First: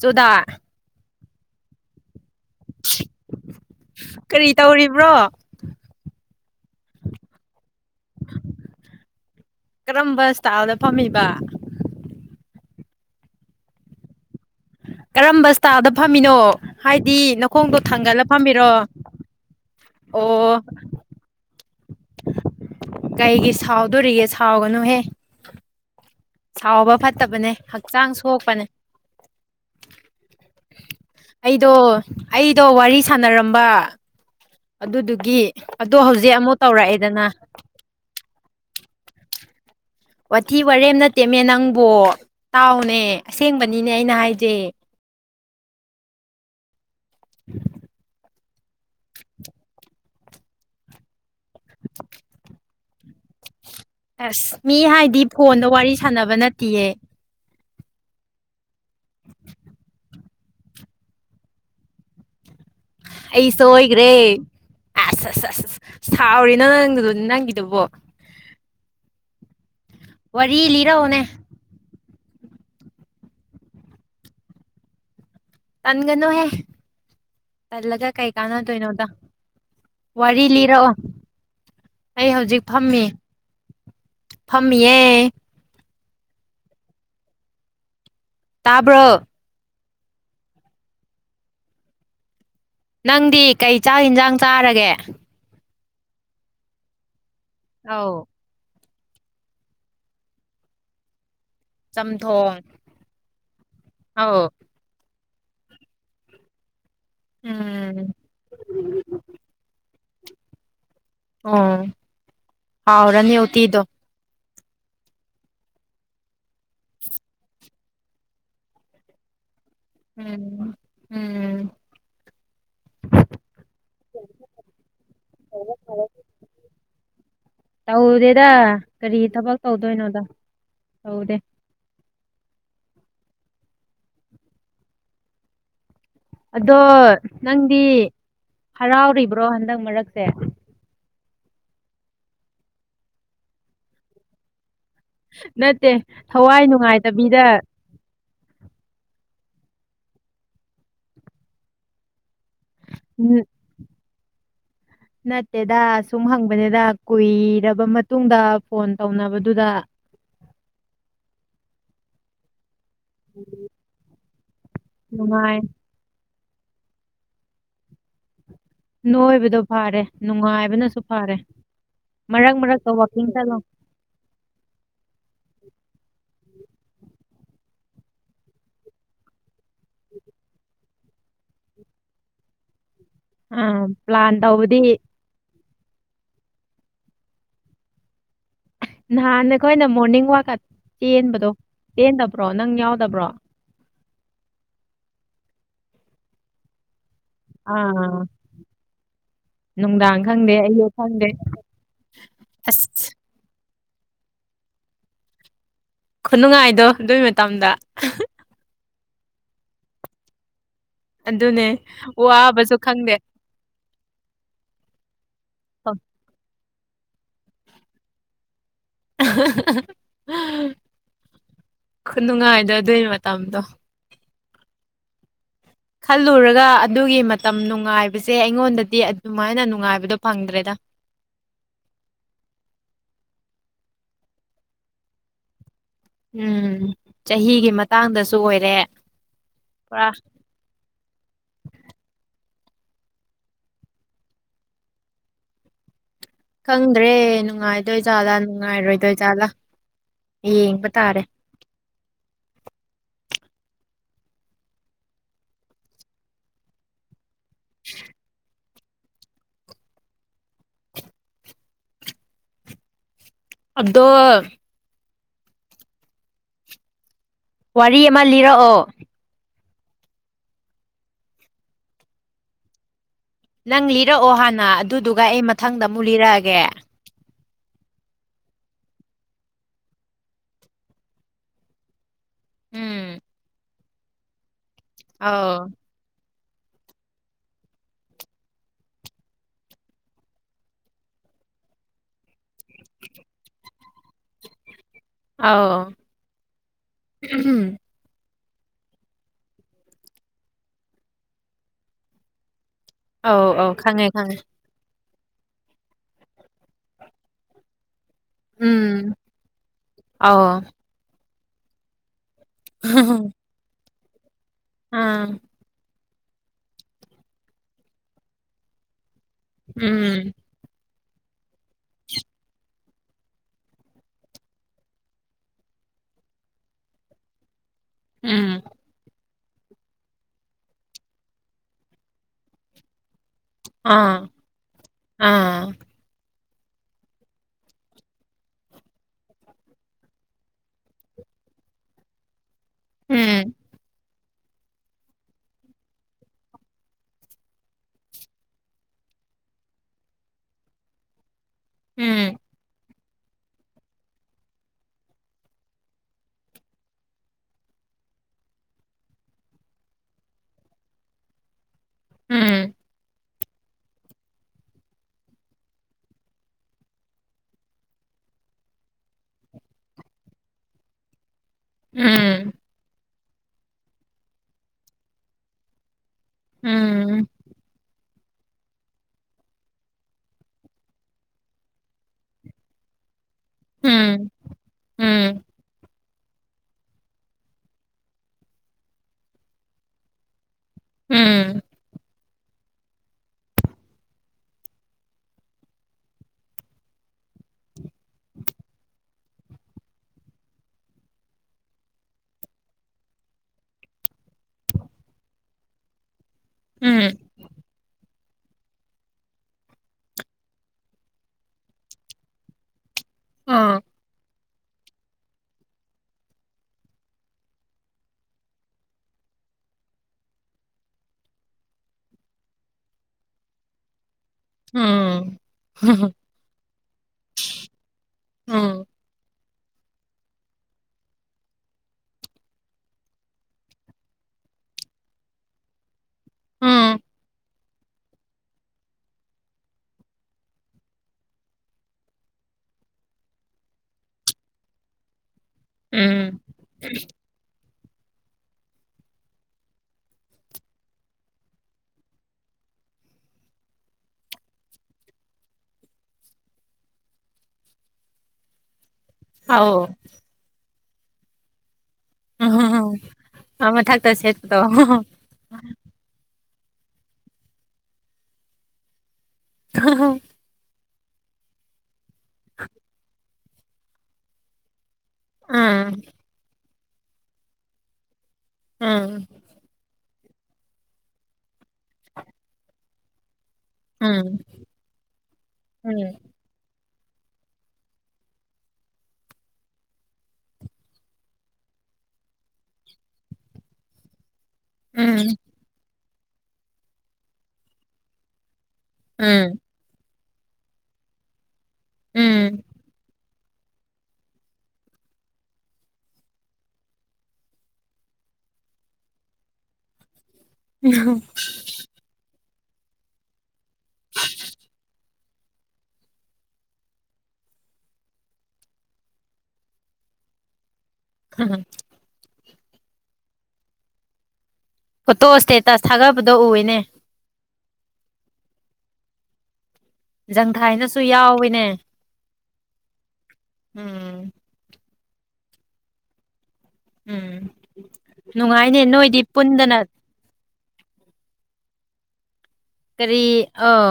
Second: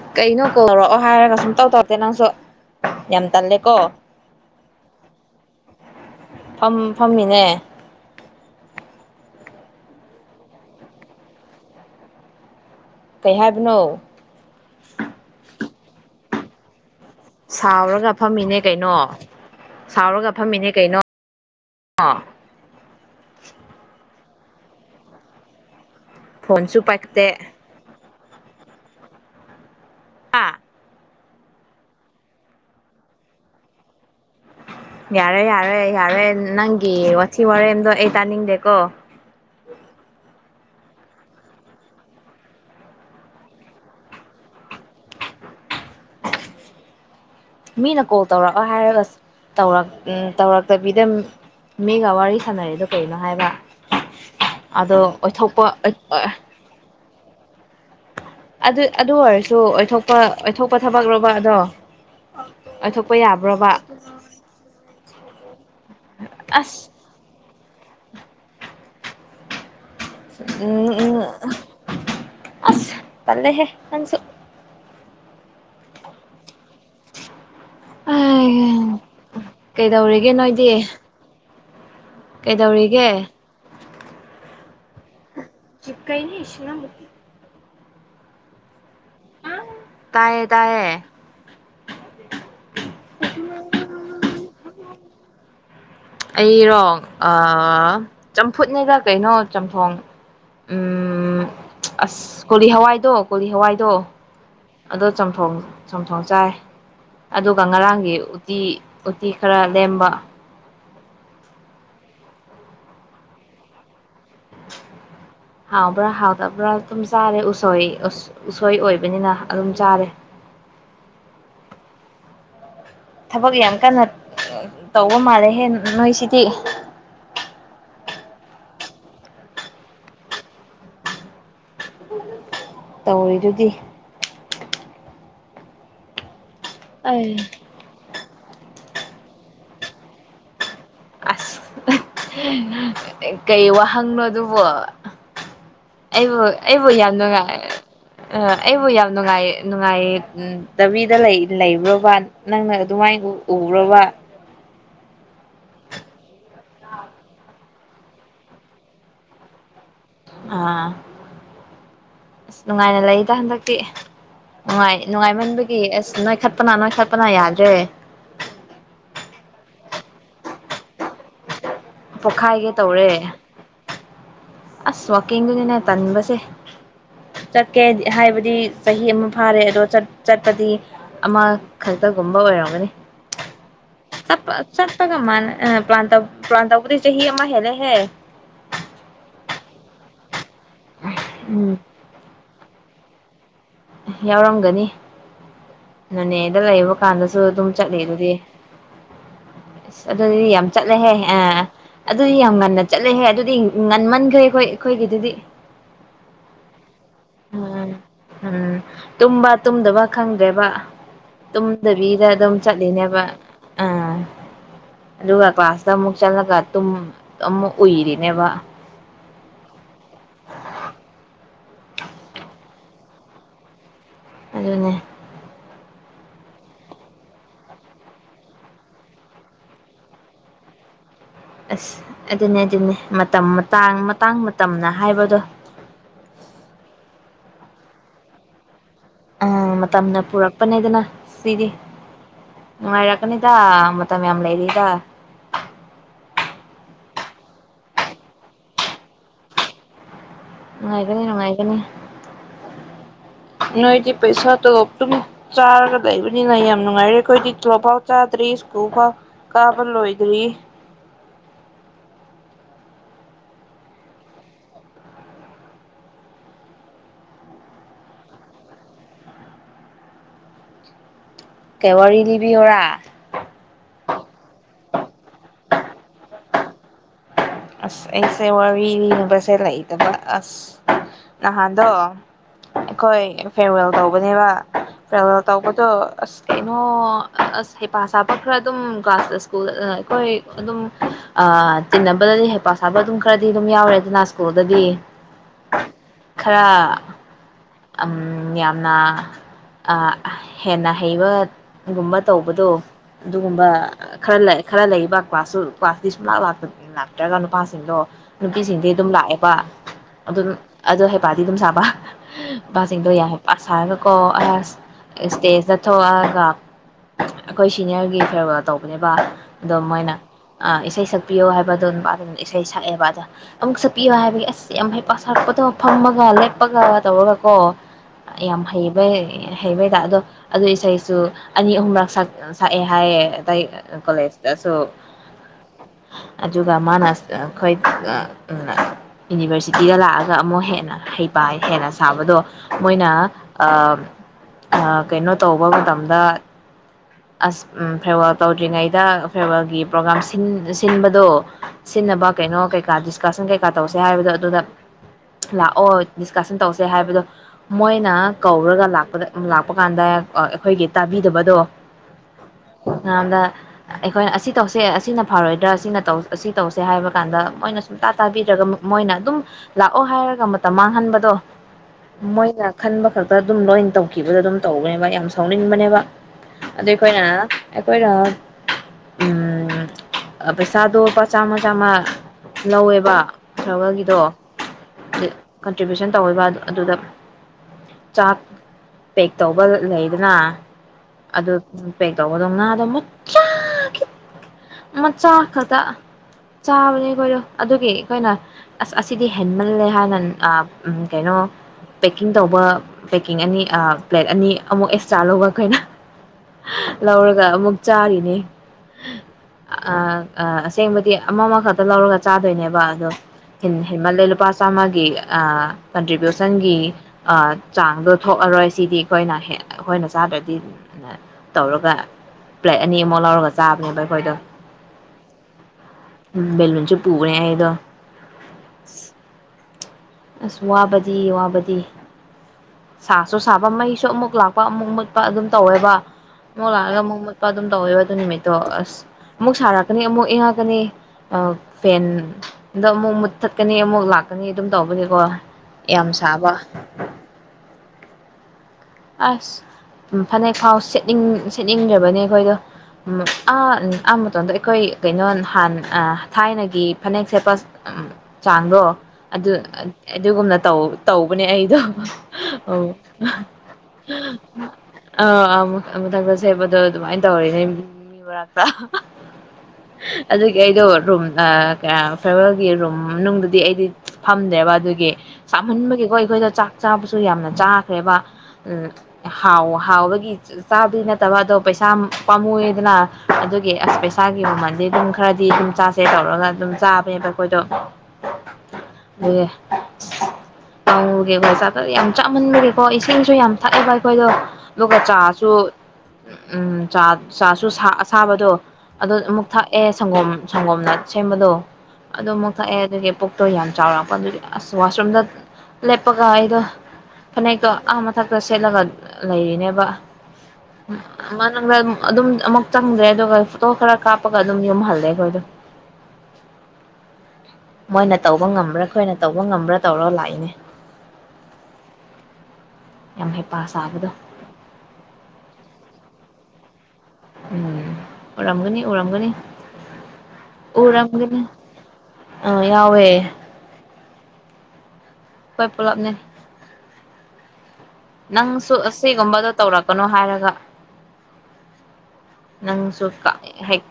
ꯆꯨꯗꯥ ꯀꯩꯅꯣ ꯀꯣꯜꯔꯛꯑꯣ ꯍꯥꯏꯔꯒ ꯁꯨꯡꯇꯧ ꯇꯧꯇꯦ ꯅꯪꯁꯨ ꯌꯥꯝ ꯇꯜꯂꯦꯀꯣ ꯀꯔꯤ ꯇꯧꯔꯤꯕ꯭ꯔꯣ ꯐꯝ ꯐꯝꯃꯤꯅꯦ ꯀꯔꯝꯕ ꯏꯁꯇꯥꯥꯏꯜꯗ ꯐꯝꯃꯤꯕ ꯀꯩ ꯍꯥꯏꯕꯅꯣ ꯀꯔꯝꯕ ꯁꯇꯥꯥꯏꯜꯗ ꯐꯝꯃꯤꯅꯣ ꯍꯥꯏꯗꯤ ꯅꯈꯣꯡꯗꯣ ꯁꯥꯎꯔꯒ ꯊꯥꯡꯒꯠꯂ ꯐꯝꯃꯤꯅꯦ ꯐꯝꯃꯤꯔꯣ ꯀꯩꯅꯣ ꯁꯥꯎꯔꯒ ꯑꯣ ꯐꯝꯃꯤꯅꯦ ꯀꯩꯅꯣ ꯀꯩꯒꯤ ꯁꯥꯎꯗꯣꯔꯤꯒꯦ ꯁꯥꯎꯒꯅꯨꯍꯦ ꯐꯣꯟꯁꯨ ꯁꯥꯎꯕ ꯄꯥꯏꯈꯠꯇꯦ ꯐꯠꯇꯕꯅꯦ ꯍꯛꯆꯥꯡ ꯁꯣꯛꯄꯅꯦ ꯍꯥ ꯑꯩꯗꯣ ꯑꯩꯗꯣ ꯋꯥꯔꯤ ꯁꯥꯟꯅꯔꯝꯕ ꯑꯗꯨꯗꯨꯒꯤ ꯌꯥꯔꯦ ꯌꯥꯔꯦ ꯑꯗꯣ ꯌꯥꯔꯦ ꯍꯧꯖꯤꯛ ꯑꯃꯨꯛ ꯅꯪꯒꯤ ꯇꯧꯔꯛꯑꯦꯗꯅ ꯋꯥꯊꯤ ꯋꯥꯔꯦꯝꯗꯣ ꯑꯩ ꯇꯥꯅꯤꯡꯗꯦꯀꯣ [inaudible] ꯋꯊꯤ ꯋꯥꯔꯦꯝ ꯅꯠꯇꯦꯃꯦ ꯅꯪꯕꯣ ꯇꯥꯎꯅꯦ ꯑꯁꯦꯡꯕꯅꯤꯅꯦ ꯑꯩꯅ ꯍꯥꯏꯖꯦ ꯃꯤꯅ ꯀꯣꯜ ꯇꯧꯔꯛꯑꯣ ꯍꯥꯏꯔꯒ ꯇꯧꯔ ꯇꯧꯔꯛꯇꯕꯤꯗ ꯃꯤꯒ ꯋꯥꯔꯤ ꯁꯥꯟꯅꯔꯤꯗꯣ ꯀꯩꯅꯣ ꯍꯥꯏꯕ ꯑꯁ ꯃꯤ ꯑꯗꯣ ꯍꯥꯏꯗꯤ ꯑꯣꯏꯊꯣꯛꯄ ꯐꯣꯟꯗ ꯋꯥꯔꯤ ꯁꯥꯟꯅꯕ ꯅꯠꯇꯤꯌꯦ ꯑꯗꯨ ꯑꯗꯨ ꯑꯣꯏꯔꯁꯨ ꯑꯣꯏꯊꯣꯛꯄ ꯑꯣꯏꯊꯣꯛꯄ ꯊꯕꯛ ꯂꯣꯕ ꯑꯗꯣ ꯑꯣꯏꯊꯣꯛꯄ ꯌꯥꯕ꯭ꯔꯣꯕ ꯑꯩꯁꯣꯏꯒ꯭ꯔꯦ ꯑꯁ ꯑꯁ ꯑꯁ ꯑꯁ ꯁꯥꯎꯔꯤꯅꯣ ꯑꯁ ꯅꯪꯒꯤ ꯗꯨꯕꯣ ꯎꯝ ꯎꯝ ꯂꯤꯔꯛꯑꯣꯅꯦ ꯑꯁ ꯇꯟꯂꯦꯍꯦ ꯅꯪꯁꯨ ꯇꯟꯒꯅꯨꯍꯦ ꯇꯜꯂꯒ ꯀꯩ ꯀꯥꯟꯅꯗꯣꯏꯅꯣꯗ ꯀꯩꯗꯧꯔꯤꯒꯦ ꯋꯥꯔꯤ ꯅꯣꯏꯗꯤ ꯂꯤꯔꯛꯑꯣ ꯑꯩ ꯍꯧꯖꯤꯛ ꯐꯝꯃꯤ ꯀꯩꯗꯧꯔꯤꯒꯦ ꯐꯝꯃꯤꯌꯦ [unintelligible] ꯇꯕ꯭ꯔꯣ ꯇꯥꯏꯌꯦ ꯇꯥꯏꯌꯦ ꯅꯪꯗꯤ ꯀꯩ ꯆꯥꯛ ꯏꯟꯁꯥꯡ ꯆꯥꯔꯒꯦ ꯑꯩꯔꯣ ꯑꯥ ꯑꯧ ꯆꯝꯐꯨꯠꯅꯦꯗ ꯀꯩꯅꯣ ꯆꯝꯊꯣꯡ ꯎꯝ ꯑꯁ ꯆꯝꯊꯣꯡ ꯀꯣꯂꯤ ꯍꯋꯥꯏꯗꯣ ꯀꯣꯂꯤ ꯍꯋꯥꯏꯗꯣ ꯑꯧ ꯑꯗꯣ ꯆꯝꯊꯣꯡ ꯆꯨꯝꯊꯣꯡ ꯆꯥꯏ ꯑꯗꯨꯒ ꯎꯝ ꯉꯔꯥꯡ ꯎꯇꯤ ꯎꯇꯤ ꯈꯔ ꯂꯦꯝꯕ ꯑꯣ ꯍꯥꯎꯔꯅꯤ ꯎꯇꯤꯗꯣ ꯍꯥꯎꯕ꯭ꯔꯥ ꯍꯥꯎꯇꯕ꯭ꯔꯥ ꯑꯗꯨꯝ ꯆꯥꯔꯦ ꯎꯁꯣꯏ ꯎꯁꯣꯏ ꯑꯣꯏꯕꯅꯤꯅ ꯑꯗꯨꯝ ꯆꯥꯔꯦ ꯎꯝ ꯎꯝ ꯊꯕꯛ ꯌꯥꯝ ꯀꯟꯅ ꯇꯧꯕ ꯃꯥꯜꯂꯦ ꯍꯦ ꯅꯣꯏꯁꯤꯗꯤ ꯇꯧꯗꯦꯗ ꯀꯔꯤ ꯊꯕꯛ ꯇꯧꯗꯣꯏꯅꯣꯗ ꯇꯧꯗꯦ ꯇꯧꯔꯤꯗꯨꯗꯤ ꯑꯗꯣ ꯑꯩ ꯅꯪꯗꯤ ꯍꯔꯥꯎꯔꯤꯕ꯭ꯔꯣ ꯍꯟꯗꯛ ꯃꯔꯛꯁꯦ ꯑꯁ ꯀꯩ ꯋꯥꯍꯪꯅꯣ ꯑꯗꯨꯕꯣ ꯅꯠꯇꯦ ꯑꯩꯕꯨ ꯊꯋꯥꯏ ꯑꯩꯕꯨ ꯌꯥꯝ ꯅꯨꯡꯉꯥꯏꯇꯕꯤꯗ ꯅꯨꯡꯉꯥꯏ ꯑꯩꯕꯨ ꯌꯥꯝ ꯅꯨꯡꯉꯥꯏꯌꯦ ꯅꯨꯡꯉꯥꯏ ꯗꯕꯤꯗ ꯂꯩꯕ꯭ꯔꯣꯕ ꯅꯪꯅ ꯑꯗꯨꯃꯥꯏꯅ ꯎꯝ, ꯎꯕ꯭ꯔꯣꯕ ꯅꯠꯇꯦꯗ ꯁꯨꯝ ꯍꯪꯕꯅꯤꯗ ꯀꯨꯏꯔꯛ ꯃꯇꯨꯡꯗ ꯐꯣꯟ ꯇꯧꯅꯕꯗꯨꯗ ꯑꯥ ꯅꯨꯡꯉꯥꯏꯅ ꯂꯩꯗ ꯍꯟꯗꯛꯇꯤ ꯅꯨꯡꯉꯥꯏ ꯅꯨꯡꯉꯥꯏ ꯅꯨꯡꯉꯥꯏꯃꯟꯕꯒꯤ ꯑꯁ ꯅꯣꯏꯈꯠ ꯄꯅ ꯅꯣꯏꯈꯠꯄꯅ ꯌꯥꯗ꯭ꯔꯦ ꯅꯣꯏꯕꯗꯣ ꯐꯥꯔꯦ ꯅꯨꯡꯉꯥꯏꯕꯅꯁꯨ ꯐꯥꯔꯦ ꯄꯣꯛꯈꯥꯏꯒꯦ ꯇꯧꯔꯦ ꯑꯁ ꯋꯥꯛꯀꯤꯡꯗꯨꯅꯤꯅꯦ ꯇꯟꯕꯁꯦ ꯆꯠꯀꯦ ꯍꯥꯏꯕꯗꯤ ꯆꯍꯤ ꯑꯃ ꯐꯥꯔꯦ ꯑꯗꯣ ꯆꯠ ꯆꯠꯄꯗꯤ ꯑꯃꯈꯛꯇꯒꯨꯝꯕ ꯑꯣꯏꯔꯝꯒꯅꯤ ꯑꯥ ꯄ꯭ꯂꯥꯟ ꯆꯠꯄ ꯇꯧꯕꯗꯤ ꯆꯠꯄꯒ ꯃꯥꯟ ꯑꯥ ꯄ꯭ꯂꯥꯟꯇꯧ ꯄ꯭ꯂꯥꯟꯇꯧꯕꯗꯤ ꯆꯍꯤ ꯑꯃ ꯍꯦꯜꯂ ꯍꯦ ꯅꯍꯥꯟ ꯑꯩꯈꯣꯏꯅ ꯃꯣꯔꯅꯤꯡ ꯋꯥꯛꯀ ꯆꯦꯟꯕꯗꯣ ꯎꯝ ꯆꯦꯟꯗꯕ꯭ꯔꯣ ꯅꯪ ꯌꯥꯎ ꯇꯕ꯭ꯔꯣ ꯌꯥꯎꯔꯝꯒꯅꯤ ꯅꯣꯅꯦꯗ ꯂꯩꯕꯨ ꯀꯥꯟꯗꯁꯨ ꯑꯗꯨꯝ ꯆꯠꯂꯤ ꯑꯥ ꯗꯨꯗꯤ ꯑꯁ ꯅꯨꯡꯗꯥꯡ ꯑꯗꯨꯗꯤ ꯈꯪꯗꯦ ꯌꯥꯝ ꯑꯌꯨꯛ ꯆꯠꯂꯦꯍꯦ ꯈꯪꯗꯦ ꯑꯥ ꯑꯗꯨꯗꯤ ꯌꯥꯝ ꯉꯟꯅ ꯑꯁ ꯆꯠꯂꯦꯍꯦ ꯑꯗꯨꯗꯤ ꯉꯟꯃꯟꯈ꯭ꯔꯦ ꯑꯦꯈꯣꯏ ꯑꯦꯈꯣꯏꯒꯤꯗꯨꯗꯤ ꯈꯨꯅꯨꯡꯉꯥꯏꯗꯣ ꯑꯗꯨꯏ ꯃꯇꯝꯗ ꯑꯍꯥ ꯎꯝ ꯇꯨꯝꯕ ꯇꯨꯝꯗꯕ ꯈꯪꯗ꯭ꯔꯦꯕꯥ ꯑꯗꯨꯅꯦ ꯇꯨꯝꯗꯕꯤꯗ ꯑꯗꯨꯝ ꯋꯥꯕꯁꯨ ꯈꯪꯗꯦ ꯆꯠꯂꯤꯅꯦꯕꯥ ꯑꯥ ꯑꯗꯨꯒ ꯀ꯭ꯂꯥꯁꯇ ꯑꯃꯨꯛ ꯆꯠꯂꯒ ꯇꯨꯝ ꯑꯃꯨꯛ ꯎꯏꯔꯤꯅꯦꯕꯥ ꯑꯍꯥ ꯍꯥ ꯍꯥ ꯍꯥ ꯈꯨꯅꯨꯡꯉꯥꯏꯗꯣ ꯑꯗꯨꯏ ꯃꯇꯝꯗꯣ ꯑꯗꯨꯅꯦ ꯈꯜꯂꯨꯔꯒ ꯑꯗꯨꯒꯤ ꯃꯇꯝ ꯅꯨꯡꯉꯥꯏꯕꯖꯦ ꯑꯩꯉꯣꯟꯗꯗꯤ ꯑꯗꯨꯃꯥꯏꯅ ꯅꯨꯡꯉꯥꯏꯕꯗꯣ ꯐꯪꯗ꯭ꯔꯦꯗꯥ [inaudible] ꯑꯁ ꯑꯗꯨꯅꯦ ꯑꯗꯨꯅꯦ ꯃꯇꯝ ꯃꯇꯥꯡ ꯃꯇꯥꯡ ꯃꯇꯝꯅ ꯍꯥꯏꯕꯗꯣ ꯎꯝ ꯆꯍꯤꯒꯤ ꯃꯇꯥꯡꯗꯁꯨ ꯑꯣꯏꯔꯦ ꯑꯝ ꯄꯨꯔꯥ ꯃꯇꯝꯅ ꯄꯨꯔꯛꯄꯅꯦꯗꯥꯅ ꯁꯤꯗꯤ ꯅꯨꯡꯉꯥꯏꯔꯛꯀꯅꯤꯗ ꯃꯇꯝ ꯌꯥꯝ ꯂꯩꯔꯤꯗꯥ ꯈꯪꯗ꯭ꯔꯦ ꯅꯨꯡꯉꯥꯏꯗꯣꯏꯖꯥꯠꯂꯥ ꯅꯨꯡꯉꯥꯏꯔꯣꯏꯗꯣꯏ ꯖꯥꯠꯂꯥ ꯌꯦꯡꯕ ꯇꯥꯔꯦ ꯅꯨꯡꯉꯥꯏꯒꯅꯤ ꯅꯨꯡꯉꯥꯏꯒꯅꯤ ꯅꯣꯏꯗꯤ ꯄꯩꯁꯥ ꯇꯣꯂꯣꯞꯇꯨꯝ ꯆꯥꯔꯒ ꯂꯩꯕꯅꯤꯅ ꯌꯥꯝ ꯅꯨꯡꯉꯥꯏꯔꯦ ꯈꯣꯏꯗꯤ ꯇꯣꯂꯣꯞ ꯐꯥꯎ ꯆꯥꯗ꯭ꯔꯤ ꯁ꯭ꯀꯨꯜ ꯐꯥꯎ ꯀꯥꯕ ꯂꯣꯏꯗꯔꯤ ꯑꯗꯣ ꯋꯥꯔꯤ ꯑꯃ ꯂꯤꯔꯛꯑꯣ ꯀꯩꯋꯥꯔꯤ ꯂꯤꯕꯤꯑꯣꯔꯥ ꯅꯪ ꯂꯤꯔꯛꯑꯣ ꯍꯥꯟꯅ ꯑꯗꯨꯗꯨꯒ ꯑꯩ ꯃꯊꯪꯗ ꯑꯃꯨꯛ ꯂꯤꯔꯛꯑꯒꯦ ꯑꯁ ꯑꯩꯁꯦ ꯋꯥꯔꯤ ꯂꯤꯅꯕꯁꯦ ꯂꯩꯇꯕ ꯑꯁ ꯅꯍꯥꯟꯗꯣ ꯎꯝ ꯑꯩꯈꯣꯏ ꯐꯦꯔꯋꯦꯜ ꯇꯧꯕꯅꯦꯕꯥ ꯐꯦꯔꯋꯦꯜ ꯑꯧ ꯇꯧꯕꯗꯣ ꯑꯁ ꯀꯩꯅꯣ ꯑꯁ ꯍꯩꯄꯥ ꯁꯥꯕ ꯈꯔ ꯑꯗꯨꯝ ꯀ꯭ꯂꯥꯁꯇ ꯁ꯭ꯀꯨꯜ ꯑꯥ ꯑꯩꯈꯣꯏ ꯑꯗꯨꯝ ꯑꯥ ꯑꯥ ꯇꯤꯟꯅꯕꯗꯗꯤ ꯍꯩꯄꯥ ꯁꯥꯕ ꯑꯗꯨꯝ ꯈꯔꯗꯤ ꯑꯗꯨꯝ ꯌꯥꯎꯔꯦꯗꯅꯥ ꯁ꯭ꯀꯨꯜꯗꯗꯤ ꯑꯧ ꯈꯔ ꯑꯝ ꯌꯥꯝꯅ ꯑꯥ ꯍꯦꯟꯅ ꯍꯩꯕ ꯒꯨꯝꯕ ꯇꯧꯕꯗꯣ ꯑꯧ ꯑꯧ ꯑꯗꯨꯒꯨꯝꯕ ꯈꯪꯉꯦ ꯈꯪꯉꯦ ꯈꯔ ꯂꯩ ꯈꯔ ꯂꯩꯕꯥ ꯀ꯭ꯂꯥꯁꯁꯨ ꯀ꯭ꯂꯥꯁꯇꯤ ꯁꯨꯛꯂꯥꯛ ꯂꯥꯛꯇꯕ ꯂꯥꯛ ꯅꯠꯇ꯭ꯔꯒ ꯅꯨꯄꯥꯁꯤꯡꯗꯣ ꯅꯨꯄꯤꯁꯤꯡꯗꯤ ꯑꯗꯨꯝ ꯎꯝ ꯂꯥꯛꯑꯦꯕ ꯑꯗꯨꯝ ꯑꯧ ꯑꯗꯣ ꯍꯩꯞ ꯄꯥꯗꯤ ꯑꯗꯨꯝ ꯁꯥꯕ ꯅꯨꯄꯥꯁꯤꯡꯗꯣ ꯌꯥꯏ ꯍꯩꯄꯥ ꯁꯥꯔꯒ ꯀꯣ ꯑꯁ ꯑꯥ ꯏꯁꯇꯦꯖꯇ ꯊꯣꯛꯑꯒ ꯑꯩꯈꯣꯏ ꯁꯤꯅꯤꯌꯔꯒꯤ ꯐꯦꯔꯋꯦꯜ ꯇꯧꯕꯅꯦꯕꯥ ꯑꯗꯣ ꯃꯣꯏꯅ ꯎꯝ ꯑꯥ ꯏꯁꯩ ꯁꯛꯄꯤꯌꯣ ꯍꯥꯏꯕꯗꯣ ꯑꯗꯨꯝ ꯏꯁꯩ ꯁꯛꯑꯦꯕꯥ ꯑꯗꯣ ꯑꯃꯨꯛ ꯁꯛꯄꯤꯌꯣ ꯍꯥꯏꯕꯒꯤ ꯑꯁ ꯌꯥꯝ ꯍꯩ ꯄꯥ ꯁꯔꯛꯄꯗꯣ ꯐꯝꯃꯒ ꯂꯦꯞꯄꯒ ꯇꯧꯔꯒꯀꯣ ꯎꯝ ꯌꯥꯝ ꯍꯩꯕꯩ ꯍꯩꯕꯩꯗ ꯑꯗꯣ ꯑꯗꯨ ꯏꯁꯩꯁꯨ ꯑꯅꯤ ꯑꯍꯨꯝꯔꯛ ꯁꯛ ꯁꯛꯑꯦ ꯍꯥꯏꯌꯦ ꯑꯇꯩ ꯑꯥ ꯀꯣꯂꯦꯖꯇꯁꯨ ꯑꯥ ꯑꯗꯨ ꯑꯗꯨꯒ ꯃꯥꯅ ꯑꯁꯤꯗ ꯑꯩꯈꯣꯏ ꯑꯥ ꯑꯥ ꯌꯨꯅꯤꯚꯔꯁꯤꯇꯤꯗ ꯂꯥꯛꯑꯒ ꯑꯃꯨꯛ ꯍꯧꯟꯅ ꯍꯩ ꯄꯥ ꯍꯦꯟꯅ ꯁꯥꯕꯗꯣ ꯃꯣꯏꯅ ꯎꯝ ꯑꯥ ꯀꯩꯅꯣ ꯇꯧꯕ ꯃꯇꯝꯗ ꯑꯁ ꯎꯝ ꯐꯦꯔꯋꯦꯜ ꯇꯧꯗ꯭ꯔꯤꯉꯩꯗ ꯐꯦꯔꯋꯥꯜꯒꯤ ꯄ꯭ꯔꯣꯒꯥꯝ ꯁꯤꯟ ꯁꯤꯟꯕꯗꯣ ꯎꯝ ꯁꯤꯖꯤꯟꯅꯕ ꯀꯩꯅꯣ ꯀꯩꯀꯥ ꯗꯤꯁꯀꯁꯟ ꯀꯩꯀꯥ ꯇꯧꯁꯦ ꯍꯥꯏꯕꯗꯣ ꯑꯗꯨꯗ ꯂꯥꯛꯑꯣ ꯗꯤꯁꯀꯁꯟ ꯇꯧꯁꯦ ꯍꯥꯏꯕꯗꯣ ꯃꯣꯏꯅ ꯀꯧꯔꯒ ꯂꯥꯛꯄꯗ ꯂꯥꯛꯄ ꯀꯥꯟꯗ ꯑꯩꯈꯣꯏꯒꯤ ꯇꯥꯕꯤꯗꯕꯗꯣ ꯎꯝ ꯅꯝꯗ ꯑꯩꯈꯣꯏꯅ ꯑꯁꯤ ꯇꯧꯁꯦ ꯑꯁꯤꯅ ꯐꯔꯣꯏꯗ꯭ꯔꯥ ꯑꯁꯤꯅ ꯇꯧ ꯁꯤ ꯇꯧꯁꯦ ꯍꯥꯏꯕ ꯀꯥꯟꯗ ꯃꯣꯏꯅ ꯁꯨꯡꯇꯥ ꯇꯥꯕꯤꯗ꯭ꯔꯒ ꯃꯣꯏꯅ ꯑꯗꯨꯝ ꯂꯥꯛꯑꯣ ꯍꯥꯏꯔꯒ ꯃꯇꯝ ꯃꯥꯡꯍꯟꯕꯗꯣ ꯎꯝ ꯃꯣꯏꯅ ꯈꯟꯕ ꯈꯛꯇ ꯑꯗꯨꯝ ꯂꯣꯏ ꯇꯧꯈꯤꯕꯗ ꯑꯗꯨꯝ ꯇꯧꯕꯅꯦꯕ ꯌꯥꯝ ꯁꯥꯎꯅꯤꯡꯕꯅꯦꯕ ꯑꯗꯨ ꯑꯩꯈꯣꯏꯅ ꯎꯝ ꯑꯩꯈꯣꯏꯅ ꯎꯝ ꯄꯩ ꯁꯥꯗꯣ ꯄ ꯆꯥꯝꯃ ꯆꯥꯝꯃ ꯂꯧꯋꯦꯕ ꯎꯝ ꯐꯦꯔꯋꯦꯜꯒꯤꯗꯣ ꯎꯝ ꯀꯟꯇ꯭ꯔꯤꯕ꯭ꯌꯨꯁꯟ ꯇꯧꯕ ꯑꯗꯨꯗ ꯆꯥꯛ ꯄꯦꯛ ꯇꯧꯕ ꯂꯩꯗꯅ ꯑꯗꯨ ꯎꯝ ꯄꯦꯛ ꯇꯧꯕꯗꯣ ꯃꯨꯛ ꯈꯤꯌꯥ ꯈꯤꯠ ꯃꯆꯥ ꯈꯛꯇ ꯆꯥꯕꯅꯦ ꯑꯩꯈꯣꯏꯗꯣ ꯑꯗꯨꯒꯤ ꯑꯩꯈꯣꯏꯅ ꯑꯁ ꯑꯁꯤꯗꯤ ꯍꯦꯟꯃꯜꯂꯦ ꯍꯥꯏꯅ ꯎꯝ ꯑꯥ ꯀꯩ ꯀꯩꯅꯣ ꯄꯦꯛꯀꯤꯡ ꯇꯧꯕ ꯄꯦꯛꯀꯤꯡ ꯑꯅꯤ ꯄ꯭ꯂꯦꯠ ꯑꯅꯤ ꯑꯃꯨꯛ ꯑꯦꯛꯁꯇ꯭ꯔꯥ ꯂꯧꯕ ꯑꯩꯈꯣꯏꯅ ꯎꯝ ꯂꯧꯔꯒ ꯑꯃꯨꯛ ꯆꯥꯔꯤꯅꯦ ꯑꯥ ꯑꯥ ꯑꯁꯦꯡꯕꯗꯤ ꯑꯃ ꯑꯃꯈꯛꯇ ꯂꯧꯔꯒ ꯆꯥꯗꯣꯏꯅꯦꯕ ꯑꯗꯣ ꯑ ꯍꯦꯟꯃꯂꯦ ꯂꯨꯄꯥ ꯆꯥꯝꯃꯒꯤ ꯀꯟꯇ꯭ꯔꯤꯕ꯭ꯌꯨꯁꯟꯒꯤ ꯆꯥꯡꯗꯣ ꯊꯣꯛꯑꯔꯣꯏ ꯁꯤꯗꯤ ꯑꯩꯈꯣꯏꯅ ꯍꯦꯛ ꯑꯩꯈꯣꯏꯅ ꯆꯥꯗ꯭ꯔꯗꯤ ꯇꯧꯔꯒ ꯄ꯭ꯂꯦꯠ ꯑꯅꯤ ꯑꯃ ꯂꯧꯔꯒ ꯆꯥꯕꯅꯦꯕ ꯑꯩꯈꯣꯏꯗꯣ ꯎꯝ ꯕꯦꯂꯨꯟ ꯁꯨ ꯄꯨꯑꯦ ꯑꯩꯗꯣ ꯎꯝ ꯑꯁ ꯋꯥꯕꯗꯤ ꯋꯥꯕꯗꯤ ꯁꯥꯁꯨ ꯁꯥꯕ ꯃꯩꯁꯨ ꯑꯃꯨꯛ ꯂꯥꯛꯄ ꯑꯃꯨꯛ ꯃꯨꯠꯄ ꯑꯗꯨꯝ ꯇꯧꯋꯦꯕ ꯃꯨꯛ ꯂꯥꯛꯑꯒ ꯎꯝ ꯑꯃꯨꯛ ꯃꯨꯠꯄ ꯑꯗꯨꯝ ꯇꯧꯋꯦꯕ ꯑꯗꯨ ꯅꯨꯃꯤꯠꯇꯣ ꯑꯁ ꯑꯃꯨꯛ ꯁꯥꯔꯛꯀꯅꯤ ꯑꯃꯨꯛ ꯏꯪꯉꯛꯀꯅꯤ ꯐꯦꯟꯗ ꯑꯃꯨꯛ ꯃꯨꯠꯊꯠꯀꯅꯤ ꯑꯃꯨꯛ ꯂꯥꯛꯀꯅꯤ ꯑꯗꯨꯝ ꯇꯧꯕꯅꯤꯀꯣ ꯌꯥꯝ ꯎꯝ ꯁꯥꯕ ꯑꯁ ꯎꯝ ꯐꯅꯦꯛ ꯐꯥꯎ ꯁꯦꯠꯅꯤꯡ ꯁꯦꯠꯅꯤꯡꯗ꯭ꯔꯕꯅꯦ ꯑꯩꯈꯣꯏꯗꯣ ꯎꯝ ꯑꯥ ꯑꯥ ꯃꯇꯣꯝꯗ ꯑꯩꯈꯣꯏ ꯀꯩꯅꯣ ꯅꯥꯟ ꯊꯥꯏꯅꯒꯤ ꯐꯅꯦꯛ ꯁꯦꯠꯄ ꯆꯥꯡꯗꯣ ꯑꯗꯨ ꯑꯧ ꯑꯗꯨꯒꯨꯝꯅ ꯇꯧ ꯇꯧꯕꯅꯦ ꯑꯩꯗꯣ ꯑꯧ ꯎꯝ ꯃꯊꯛꯇ ꯁꯦꯠꯄꯗꯣ ꯑꯥ ꯑꯃꯨꯛ ꯑꯃꯨꯇꯪ ꯁꯦꯕꯗꯣ ꯑꯗꯨꯃꯥꯏꯅ ꯇꯧꯔꯤꯅꯦ ꯃꯤ ꯃꯔꯥꯛꯇ ꯑꯗꯨꯒꯤ ꯑꯩꯗꯣ ꯔꯨꯝ ꯑꯥ ꯐꯦꯔꯋꯦꯜꯒꯤ ꯔꯨꯝ ꯅꯨꯡꯗꯨꯗꯤ ꯑꯩꯗꯤ ꯐꯝꯗꯦꯕ ꯑꯗꯨꯒꯤ ꯎꯝ ꯎꯝ ꯁꯥꯃꯟꯕꯒꯤꯀꯣ ꯑꯩꯈꯣꯏꯗ ꯆꯥꯛ ꯆꯥꯕꯁꯨ ꯌꯥꯝꯅ ꯆꯥꯈ꯭ꯔꯦꯕ ꯎꯝ ꯍꯥꯎ ꯍꯥꯎꯕꯒꯤ ꯆꯥꯕꯗꯤ ꯅꯠꯇꯕ ꯑꯗꯣ ꯄꯩꯁꯥ ꯄꯥꯝꯃꯨꯑꯦꯗꯅ ꯑꯗꯨꯒꯤ ꯑꯁ ꯎꯝ ꯄꯩꯁꯥꯒꯤ ꯃꯃꯜꯗꯤ ꯑꯗꯨꯝ ꯈꯔꯗꯤ ꯑꯗꯨꯝ ꯆꯥꯁꯦ ꯇꯧꯔꯒ ꯑꯗꯨꯝ ꯆꯥ ꯅꯦꯕ ꯑꯩꯈꯣꯏꯗꯣ ꯇꯉꯒꯦꯕ ꯆꯥꯇ ꯌꯥꯝ ꯆꯥꯃꯟꯕꯒꯤꯀꯣ ꯏꯁꯤꯡ ꯁꯨ ꯌꯥꯝ ꯊꯛꯑꯦꯕ ꯑꯩꯈꯣꯏꯗꯣ ꯑꯗꯨꯒ ꯎꯝ ꯆꯥꯁꯨ ꯎꯝ ꯆꯥ ꯆꯥꯁꯨ ꯑꯁꯥꯕꯗꯣ ꯑꯗꯨ ꯑꯃꯨꯛ ꯎꯝ ꯊꯛꯑꯦ ꯁꯪꯒꯣꯝ ꯁꯪꯒꯣꯝꯅ ꯁꯦꯝꯕꯗꯣ ꯑꯗꯨ ꯎꯝ ꯑꯃꯨꯛ ꯊꯛꯑꯦ ꯑꯗꯨꯒꯤ ꯄꯨꯛꯛꯇꯣ ꯌꯥꯝ ꯆꯥꯎꯔꯛꯄ ꯑꯗꯨꯒꯤ ꯑꯁ ꯋꯥꯁꯔꯨꯝꯗ ꯂꯦꯞꯄꯒ ꯑꯩꯗꯣ ꯐꯅꯦꯛꯇꯣ ꯑꯥ ꯃꯊꯛꯇ ꯁꯦꯠꯂꯒ ꯂꯩꯔꯤꯅꯦꯕ ꯃꯔꯛ ꯑꯗꯨꯝ ꯑꯃꯨꯛ ꯆꯡꯗ꯭ꯔꯦ ꯑꯗꯨꯒ ꯐꯣꯇꯣ ꯈꯔ ꯀꯥꯞꯄꯒ ꯑꯗꯨꯝ ꯌꯨꯝꯍꯜꯂꯦ ꯑꯩꯈꯣꯏꯗꯣ [inaudible] ꯃꯣꯏꯅ ꯇꯧꯕ ꯉꯝꯕ꯭ꯔꯥ ꯈꯣꯏꯅ ꯇꯧꯕ ꯉꯝꯕ꯭ꯔꯥ ꯇꯧꯔꯣ ꯂꯥꯛꯏꯅꯦ ꯍꯥ ꯍꯥ ꯌꯥꯝ ꯍꯩꯄ ꯁꯥꯕꯗꯣ ꯐꯣꯇꯣ ꯏꯁꯇꯦꯇꯁ ꯊꯥꯒꯠꯄꯗ ꯎꯏꯅꯦ ꯎꯝ ꯎꯔꯝꯒꯅꯤ ꯎꯔꯝꯒꯅꯤ ꯖꯪꯊꯥꯏꯅꯁꯨ ꯌꯥꯎꯋꯤꯅꯦ ꯑ ꯌꯥꯎꯋꯦ ꯎꯝ ꯑꯩꯈꯣꯏ ꯄꯨꯂꯞꯅꯦ ꯎꯝ ꯅꯪꯁꯨ ꯅꯨꯡꯉꯥꯏꯅꯦ ꯅꯣꯏꯗꯤ ꯑꯁꯤꯒꯨꯝꯕꯗꯣ ꯄꯨꯟꯗꯅ ꯇꯧꯔꯛꯀꯅꯣ ꯍꯥꯏꯔꯒ ꯅꯪꯁꯨ ꯀꯔꯤ ꯀ ꯑ ꯍꯦꯛ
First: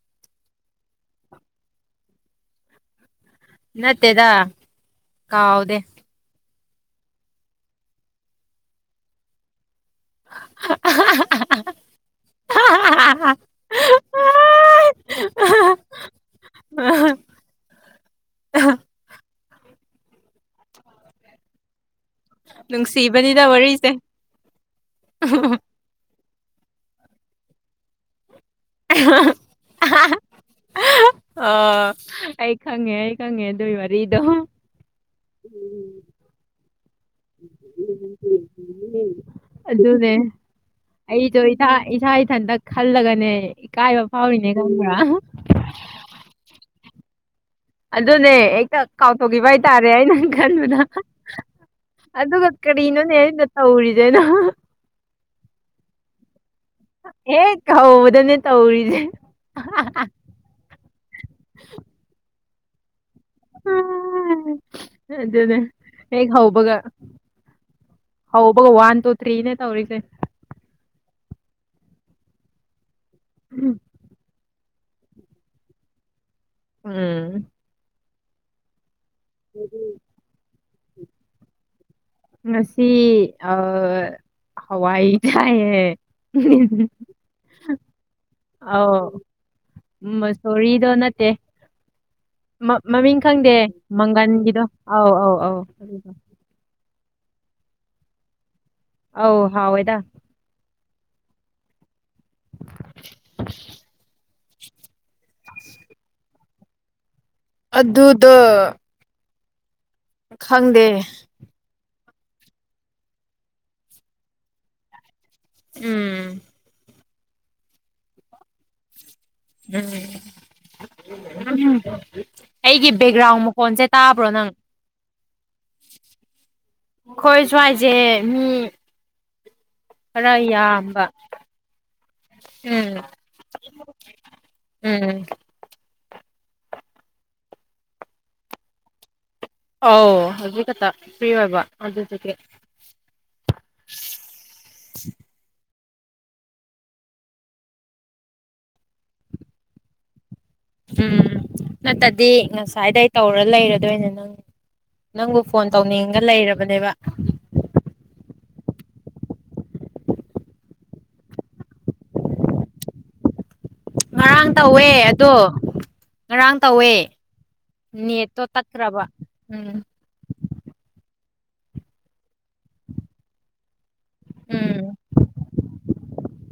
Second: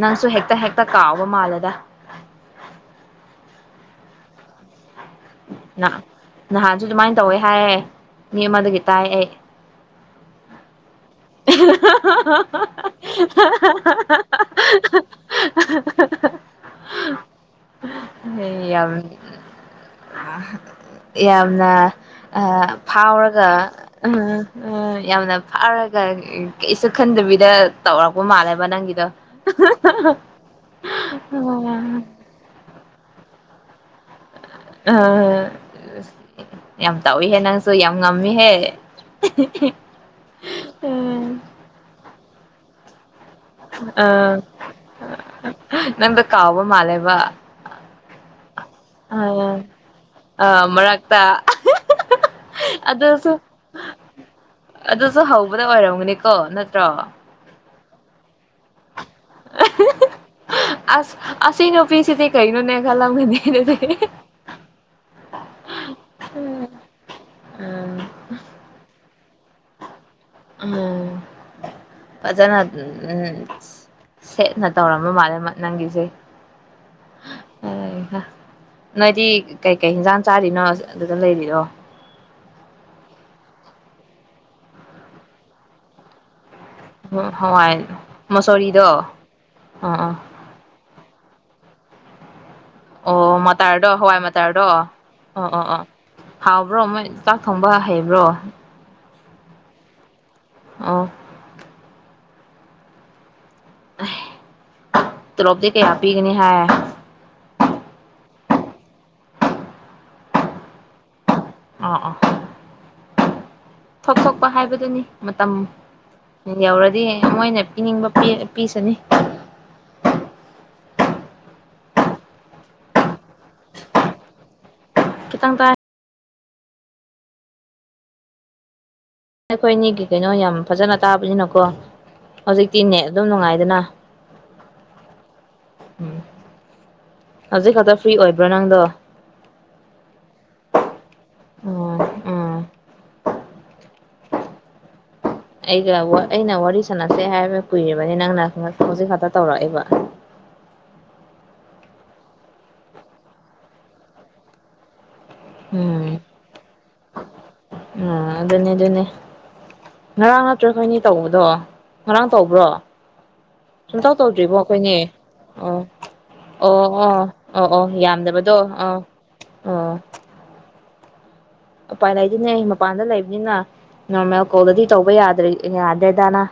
ꯅꯪꯁꯨ ꯍꯦꯛ ꯍꯦꯛꯇ ꯍꯦꯛꯇ ꯀꯥꯎꯕ ꯃꯥꯜꯂꯦꯗ ꯅꯠꯇꯦꯗꯥ ꯀꯥꯎꯗꯦ ꯅꯍꯥꯟꯁꯨ ꯑꯗꯨꯃꯥꯏꯅ ꯇꯧꯋꯦ ꯍꯥꯏꯌꯦ ꯃꯤ ꯑꯃꯗꯒꯤ ꯇꯥꯏ ꯑꯩ [unintelligible] [unintelligible] [unintelligible] ꯍꯦ ꯌꯥꯝ ꯌꯥꯝꯅ ꯑꯥ ꯅꯨꯡꯁꯤꯕꯅꯤꯗ ꯐꯥꯎꯔꯒ ꯋꯥꯔꯤꯁꯦ ꯑꯪ ꯑꯪ ꯌꯥꯝꯅ ꯐꯥꯎꯔꯒ ꯎꯝ ꯀꯩꯁꯨ ꯈꯟꯗꯕꯤꯗ ꯇꯧꯔꯛꯄ ꯃꯥꯜꯂꯦꯕ ꯅꯪꯒꯤꯗꯣ ꯑꯥ ꯑꯩ ꯈꯪꯉꯦ ꯑꯩ ꯈꯪꯉꯦ ꯑꯗꯨꯒꯤ ꯋꯥꯔꯤꯗꯣ ꯑꯥ ꯌꯥꯝ ꯇꯧꯏꯍꯦ ꯅꯪꯁꯨ ꯌꯥꯝ ꯉꯝꯃꯤꯍꯦ ꯑꯍꯦ ꯍꯦ ꯑꯩꯁꯨ ꯏꯁꯥ ꯏꯁꯥ ꯏꯊꯟꯇ ꯈꯜꯂꯒꯅꯦ ꯏꯀꯥꯏꯕ ꯐꯥꯎꯔꯤꯅꯦ ꯈꯪꯕ꯭ꯔꯥ ꯅꯪꯗꯣ ꯀꯥꯎꯕ ꯃꯥꯜꯂꯦꯕ ꯑꯗꯨꯅꯦ ꯍꯦꯛꯇ ꯀꯥꯎꯊꯣꯛꯈꯤꯕ ꯍꯥꯏꯇꯥꯔꯦ ꯑꯩꯅ ꯑ ꯈꯟꯕꯗ ꯃꯔꯛꯇ ꯑꯗꯨꯒ ꯀꯔꯤꯅꯣꯅꯦ ꯑꯗꯨꯁꯨ ꯑꯩꯅ ꯇꯧꯔꯤꯖꯦꯅ ꯔꯣ ꯍꯧꯕꯗꯅꯦ ꯇꯧꯔꯤꯖꯦ ꯑꯁ ꯑꯁꯤ ꯅꯨꯄꯤꯁꯤꯗꯤ ꯀꯩꯅꯣꯅꯦ ꯈꯂꯝꯒꯅꯤ ꯑꯗꯨꯗꯤ ꯍꯦ ꯍꯦ ꯑꯗꯨꯅꯦ ꯍꯦꯛ ꯍꯧꯕꯒ ꯎꯝ ꯍꯧꯕꯒ ꯋꯥꯟ ꯇꯨ ꯊ꯭ꯔꯤꯅꯦ ꯇꯧꯔꯤꯁꯦ ꯑꯥ ꯐꯖꯅ ꯎꯝ ꯁꯦꯠꯅ ꯇꯧꯔꯕ ꯃꯥꯜꯂꯦ ꯃ ꯅꯪꯒꯤꯁꯦ ꯎꯝ ꯅꯣꯏꯗꯤ ꯀꯩꯀꯩ ꯍꯤꯟꯖꯥꯡ ꯆꯥꯔꯤꯅꯣ ꯑꯗꯨꯗ ꯂꯩꯔꯤꯗꯣ ꯉꯁꯤ ꯑꯥ ꯍꯋꯥꯏ ꯆꯥꯏꯌꯦ ꯑꯥ ꯍꯋꯥꯏ ꯃꯨꯁꯣꯔꯤꯗꯣ ꯑꯧ ꯃꯁꯣꯔꯤꯗꯣ ꯅꯠꯇꯦ ꯃ- ꯃꯃꯤꯡ ꯑꯣ ꯈꯪꯗꯦ ꯃꯇꯔꯗꯣ ꯍꯋꯥꯏ ꯃꯇꯔꯗꯣ ꯃꯪꯒꯟꯒꯤꯗꯣ ꯑꯣ ꯑꯧ ꯑꯧ ꯑꯧ ꯑꯣ ꯑꯣ ꯑꯗꯨꯗꯣ ꯍꯥꯎꯕ꯭ꯔꯣ ꯃꯣꯏ ꯆꯥꯛ ꯊꯣꯡꯕ ꯍꯩꯕ꯭ꯔꯣ ꯑꯧ ꯍꯥꯎꯑꯦꯗ ꯑꯣ [inaudible] ꯑꯦ ꯇꯣꯂꯣꯞꯇꯤ ꯀꯌꯥ ꯄꯤꯒꯅꯤ ꯍꯥꯏꯑꯦ ꯑꯗꯨꯗ ꯈꯪꯗꯦ ꯑꯥ ꯑꯥ ꯊꯣꯛ ꯊꯣꯛꯄ ꯍꯥꯏꯕꯗꯨꯅꯤ ꯃꯇꯝ ꯎꯝ ꯌꯧꯔꯗꯤ ꯃꯣꯏꯅ ꯄꯤꯅꯤꯡꯕ ꯄꯤ ꯄꯤꯁꯅꯤ ꯎꯝ ꯎꯝ ꯑꯩꯒꯤ ꯕꯦꯛꯒ꯭ꯔꯥꯎꯟ ꯃꯈꯣꯟꯁꯦ ꯇꯥꯕ꯭ꯔꯣ ꯅꯪ ꯈꯤꯇꯪ ꯇꯥꯏ ꯈꯣꯏ ꯁꯨꯋꯥꯏꯁꯦ ꯃꯤ ꯑꯩꯈꯣꯏ ꯑꯅꯤꯒꯤ ꯀꯩꯅꯣ ꯈꯔ ꯌꯥꯝ ꯐꯖꯅ ꯌꯥꯝꯕ ꯇꯥꯕꯅꯤꯅꯀꯣ ꯍꯧꯖꯤꯛꯇꯤ ꯎꯝ ꯅꯦꯠ ꯑꯗꯨꯝ ꯅꯨꯡꯉꯥꯏꯗꯅ ꯎꯝ ꯍꯧꯖꯤꯛ ꯈꯛꯇ ꯐ꯭ꯔꯤ ꯑꯣꯏꯕ꯭ꯔꯣ ꯅꯪꯗꯣ ꯑꯣ ꯍꯧꯖꯤꯛ ꯈꯛꯇ ꯐ꯭ꯔꯤ ꯑꯣꯏꯕ ꯎꯝ ꯑꯗꯨꯗꯨꯒꯤ [inaudible] ꯎꯝ ꯑꯩꯒ ꯑꯩꯅ ꯋꯥꯔꯤ ꯁꯥꯟꯅꯁꯦ ꯍꯥꯏꯕ ꯀꯨꯏꯔꯤꯕꯅꯤ ꯅꯪꯅ ꯍꯧꯖꯤꯛ ꯈꯥꯛꯇ ꯇꯧꯔꯛꯑꯦꯕ ꯎꯝ ꯅꯠꯇꯗꯤ ꯉꯁꯥꯏꯗꯩ ꯇꯧꯔ ꯂꯩꯔꯗꯣꯏꯅꯦ ꯅꯪ ꯅꯪꯕꯨ ꯐꯣꯟ ꯇꯧꯅꯤꯡꯉꯒ ꯂꯩꯔꯕꯅꯦꯕ ꯑꯥ ꯑꯗꯨꯅꯦ ꯑꯗꯨꯅꯦ ꯉꯔꯥꯡ ꯅꯠꯇ꯭ꯔꯣ ꯈꯣꯏꯅꯤ ꯇꯧꯕꯗꯣ ꯉꯔꯥꯡ ꯇꯧꯕ꯭ꯔꯣ ꯁꯨꯝꯇꯧ ꯉꯔꯥꯡ ꯇꯧꯗ꯭ꯔꯤꯕꯣ ꯇꯧꯋꯦ ꯑꯩꯈꯣꯏꯅꯤ ꯑꯗꯣ ꯑꯧ ꯉꯔꯥꯡ ꯑꯣ ꯇꯧꯋꯦ ꯑꯣ ꯑꯣ ꯑꯣ ꯅꯦꯠꯇꯣ ꯌꯥꯝꯗꯕꯗꯣ ꯑꯧ ꯇꯠꯈ꯭ꯔꯕ ꯎꯝ ꯑꯣ ꯎꯄꯥꯏ ꯂꯩꯗꯦꯅꯦ ꯃꯄꯥꯟꯗ ꯂꯩꯕꯅꯤꯅ ꯅꯣꯔꯃꯦꯜ ꯎꯝ ꯀꯣꯜꯗꯗꯤ ꯇꯧꯕ ꯌꯥꯗ꯭ꯔꯦ ꯌꯥꯗ꯭ꯔꯦꯗꯅ